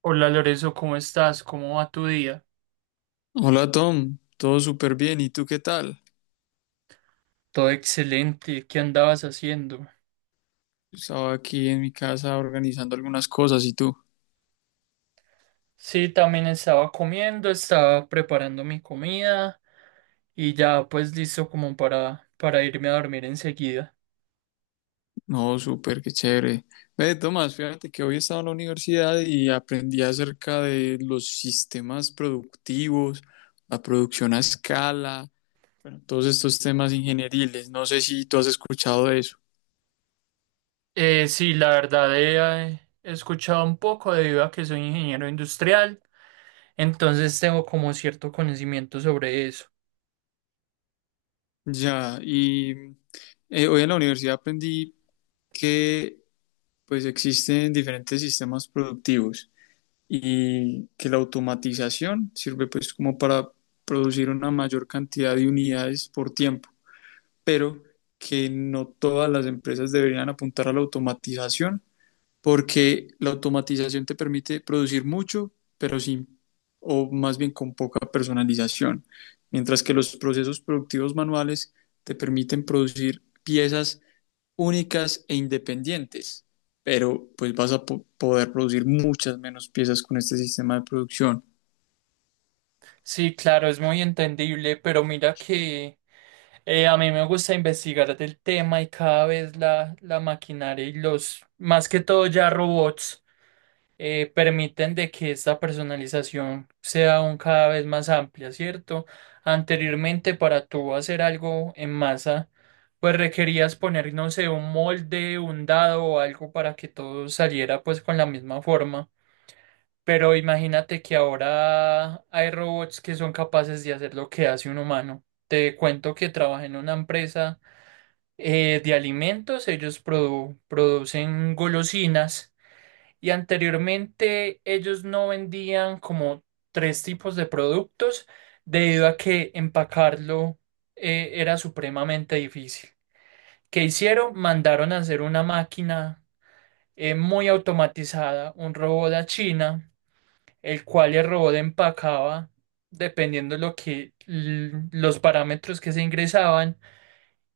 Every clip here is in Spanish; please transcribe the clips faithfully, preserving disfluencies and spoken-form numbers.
Hola Lorenzo, ¿cómo estás? ¿Cómo va tu día? Hola Tom, todo súper bien. ¿Y tú qué tal? Todo excelente. ¿Qué andabas haciendo? Estaba aquí en mi casa organizando algunas cosas, ¿y tú? Sí, también estaba comiendo, estaba preparando mi comida y ya pues listo como para, para irme a dormir enseguida. No, súper, qué chévere. Ve, Tomás, fíjate que hoy estaba en la universidad y aprendí acerca de los sistemas productivos, la producción a escala, bueno, todos estos temas ingenieriles. No sé si tú has escuchado de eso. Eh, sí, la verdad he, eh, he escuchado un poco debido a que soy ingeniero industrial, entonces tengo como cierto conocimiento sobre eso. Ya, y eh, hoy en la universidad aprendí que pues existen diferentes sistemas productivos, y que la automatización sirve pues como para producir una mayor cantidad de unidades por tiempo, pero que no todas las empresas deberían apuntar a la automatización porque la automatización te permite producir mucho, pero sin, o más bien con poca personalización, mientras que los procesos productivos manuales te permiten producir piezas únicas e independientes, pero pues vas a po- poder producir muchas menos piezas con este sistema de producción. Sí, claro, es muy entendible, pero mira que... Eh, a mí me gusta investigar del tema y cada vez la, la maquinaria y los, más que todo ya robots, eh, permiten de que esta personalización sea aún cada vez más amplia, ¿cierto? Anteriormente para tú hacer algo en masa, pues requerías poner, no sé, un molde, un dado o algo para que todo saliera pues con la misma forma. Pero imagínate que ahora hay robots que son capaces de hacer lo que hace un humano. Te cuento que trabajé en una empresa eh, de alimentos, ellos produ- producen golosinas y anteriormente ellos no vendían como tres tipos de productos debido a que empacarlo eh, era supremamente difícil. ¿Qué hicieron? Mandaron a hacer una máquina eh, muy automatizada, un robot a China, el cual el robot empacaba dependiendo lo que l- los parámetros que se ingresaban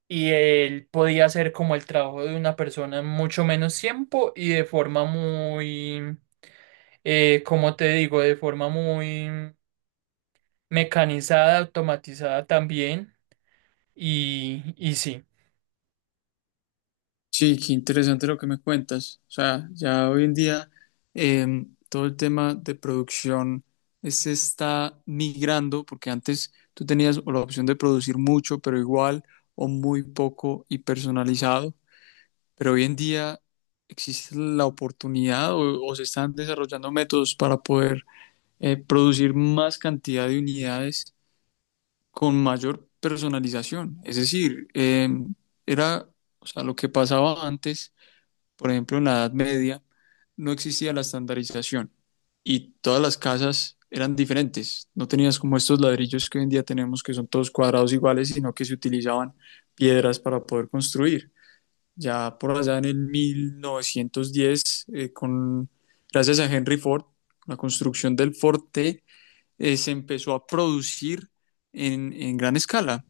y él podía hacer como el trabajo de una persona en mucho menos tiempo y de forma muy, eh, como te digo, de forma muy mecanizada, automatizada también. Y, y sí. Sí, qué interesante lo que me cuentas. O sea, ya hoy en día em, todo el tema de producción, eh, se está migrando porque antes tú tenías o la opción de producir mucho pero igual, o muy poco y personalizado, pero hoy en día existe la oportunidad o, o se están desarrollando métodos para poder eh, producir más cantidad de unidades con mayor personalización. Es decir, eh, era, o sea, lo que pasaba antes, por ejemplo, en la Edad Media, no existía la estandarización y todas las casas eran diferentes. No tenías como estos ladrillos que hoy en día tenemos, que son todos cuadrados iguales, sino que se utilizaban piedras para poder construir. Ya por allá en el mil novecientos diez, eh, con, gracias a Henry Ford, la construcción del Forte, eh, se empezó a producir en, en gran escala.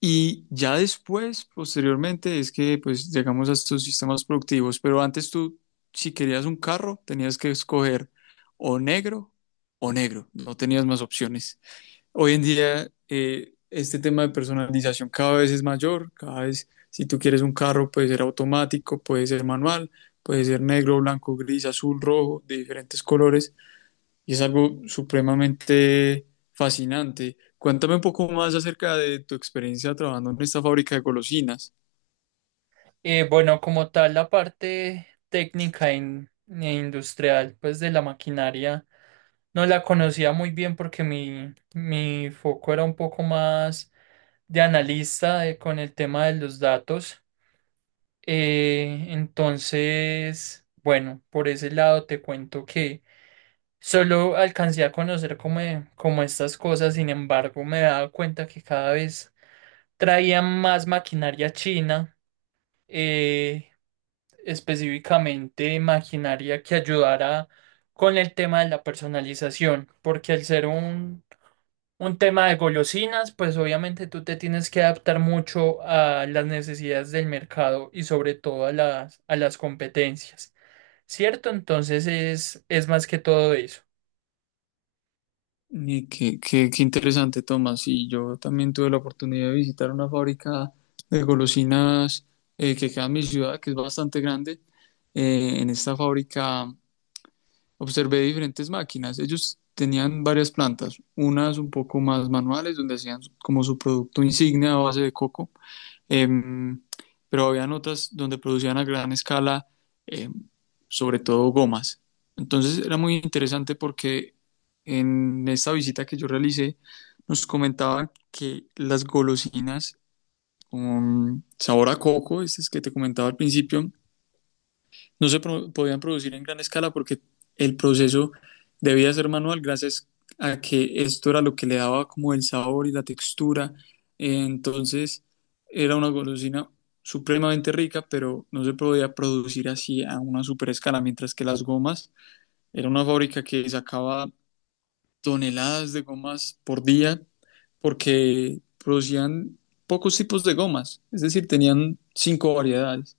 Y ya después, posteriormente, es que pues llegamos a estos sistemas productivos, pero antes tú, si querías un carro, tenías que escoger o negro o negro, no tenías más opciones. Hoy en día, eh, este tema de personalización cada vez es mayor, cada vez si tú quieres un carro puede ser automático, puede ser manual, puede ser negro, blanco, gris, azul, rojo, de diferentes colores. Y es algo supremamente fascinante. Cuéntame un poco más acerca de tu experiencia trabajando en esta fábrica de golosinas. Eh, bueno, como tal, la parte técnica in- e industrial, pues de la maquinaria, no la conocía muy bien porque mi, mi foco era un poco más de analista, eh, con el tema de los datos. Eh, entonces, bueno, por ese lado te cuento que solo alcancé a conocer como, eh, como estas cosas. Sin embargo, me he dado cuenta que cada vez traían más maquinaria china, eh, específicamente maquinaria que ayudara con el tema de la personalización, porque al ser un un tema de golosinas, pues obviamente tú te tienes que adaptar mucho a las necesidades del mercado y sobre todo a las, a las competencias, ¿cierto? Entonces es, es más que todo eso. Y qué, qué, qué interesante, Tomás. Y yo también tuve la oportunidad de visitar una fábrica de golosinas eh, que queda en mi ciudad, que es bastante grande. Eh, en esta fábrica observé diferentes máquinas. Ellos tenían varias plantas, unas un poco más manuales, donde hacían como su producto insignia a base de coco, em, pero habían otras donde producían a gran escala, em, sobre todo gomas. Entonces era muy interesante porque en esta visita que yo realicé, nos comentaban que las golosinas con sabor a coco, estas que te comentaba al principio, no se pro- podían producir en gran escala porque el proceso debía ser manual gracias a que esto era lo que le daba como el sabor y la textura. Eh, Entonces era una golosina supremamente rica, pero no se podía producir así a una super escala, mientras que las gomas era una fábrica que sacaba toneladas de gomas por día porque producían pocos tipos de gomas, es decir, tenían cinco variedades.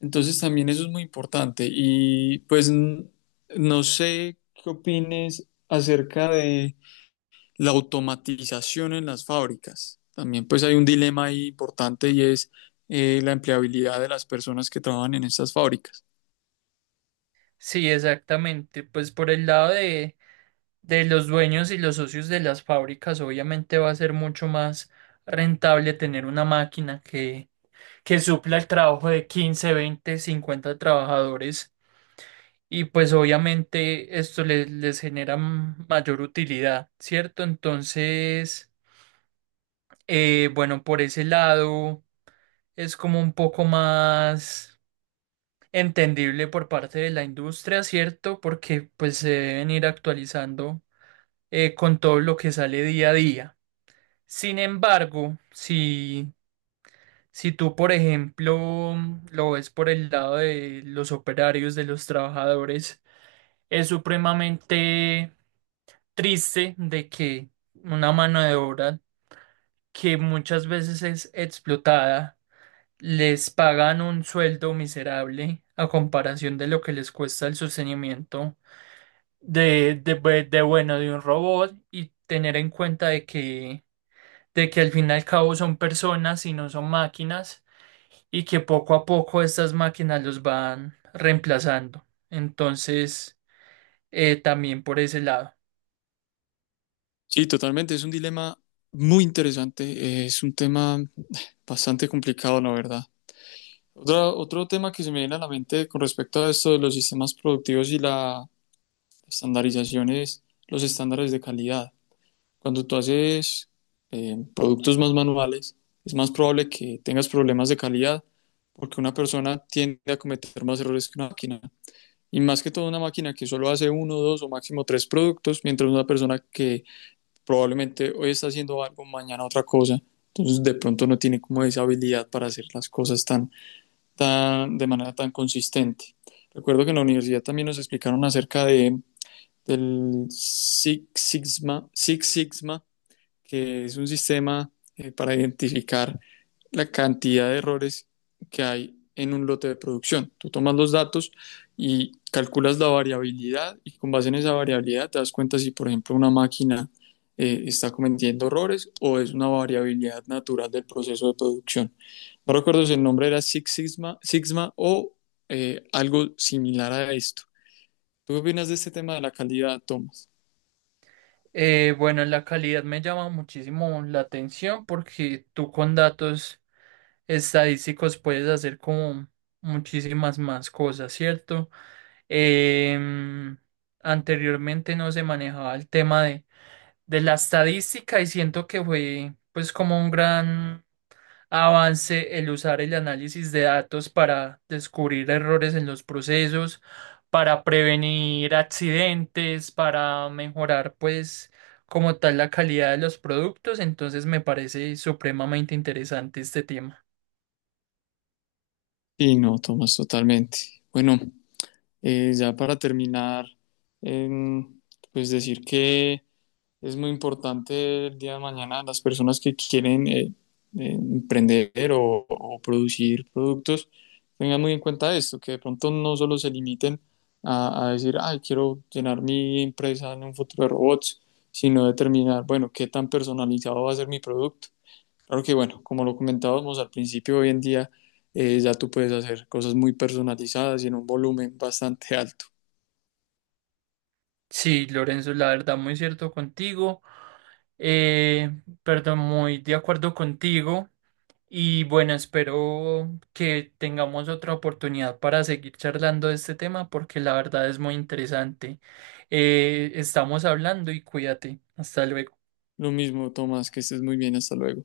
Entonces también eso es muy importante. Y pues n- no sé qué opines acerca de la automatización en las fábricas. También pues hay un dilema ahí importante, y es eh, la empleabilidad de las personas que trabajan en estas fábricas. Sí, exactamente. Pues por el lado de, de los dueños y los socios de las fábricas, obviamente va a ser mucho más rentable tener una máquina que, que supla el trabajo de quince, veinte, cincuenta trabajadores. Y pues obviamente esto les, les genera m- mayor utilidad, ¿cierto? Entonces, eh, bueno, por ese lado es como un poco más entendible por parte de la industria, ¿cierto? Porque pues se deben ir actualizando eh, con todo lo que sale día a día. Sin embargo, si, si tú, por ejemplo, lo ves por el lado de los operarios, de los trabajadores, es supremamente triste de que una mano de obra que muchas veces es explotada, les pagan un sueldo miserable a comparación de lo que les cuesta el sostenimiento de, de, bue- de, bueno, de un robot, y tener en cuenta de que, de que al fin y al cabo son personas y no son máquinas, y que poco a poco estas máquinas los van reemplazando. Entonces, eh, también por ese lado. Sí, totalmente, es un dilema muy interesante, eh, es un tema bastante complicado, la verdad. Otra- otro tema que se me viene a la mente con respecto a esto de los sistemas productivos y la estandarización es los estándares de calidad. Cuando tú haces eh, productos más manuales, es más probable que tengas problemas de calidad porque una persona tiende a cometer más errores que una máquina. Y más que todo una máquina que solo hace uno, dos o máximo tres productos, mientras una persona que probablemente hoy está haciendo algo, mañana otra cosa. Entonces de pronto no tiene como esa habilidad para hacer las cosas tan, tan, de manera tan consistente. Recuerdo que en la universidad también nos explicaron acerca de, del Six Sigma, Six Sigma, que es un sistema eh, para identificar la cantidad de errores que hay en un lote de producción. Tú tomas los datos y calculas la variabilidad, y con base en esa variabilidad te das cuenta si, por ejemplo, una máquina eh, está cometiendo errores, o es una variabilidad natural del proceso de producción. No recuerdo si el nombre era Six Sigma, Sigma o eh, algo similar a esto. ¿Tú qué opinas de este tema de la calidad, Tomás? Eh, bueno, la calidad me llama muchísimo la atención porque tú con datos estadísticos puedes hacer como muchísimas más cosas, ¿cierto? Em, Anteriormente no se manejaba el tema de, de la estadística y siento que fue pues como un gran avance el usar el análisis de datos para descubrir errores en los procesos, para prevenir accidentes, para mejorar pues como tal la calidad de los productos. Entonces me parece supremamente interesante este tema. Sí, no, Tomás, totalmente. Bueno, Eh, ya para terminar, em, pues decir que es muy importante el día de mañana las personas que quieren eh, eh, emprender o, o producir productos, tengan muy en cuenta esto, que de pronto no solo se limiten a, a decir, ay, quiero llenar mi empresa en un futuro de robots, sino determinar, bueno, qué tan personalizado va a ser mi producto. Claro que, bueno, como lo comentábamos al principio, hoy en día eh, ya tú puedes hacer cosas muy personalizadas y en un volumen bastante alto. Sí, Lorenzo, la verdad, muy cierto contigo. Eh, Perdón, muy de acuerdo contigo. Y bueno, espero que tengamos otra oportunidad para seguir charlando de este tema porque la verdad es muy interesante. Eh, estamos hablando y cuídate. Hasta luego. Lo mismo, Tomás, que estés muy bien, hasta luego.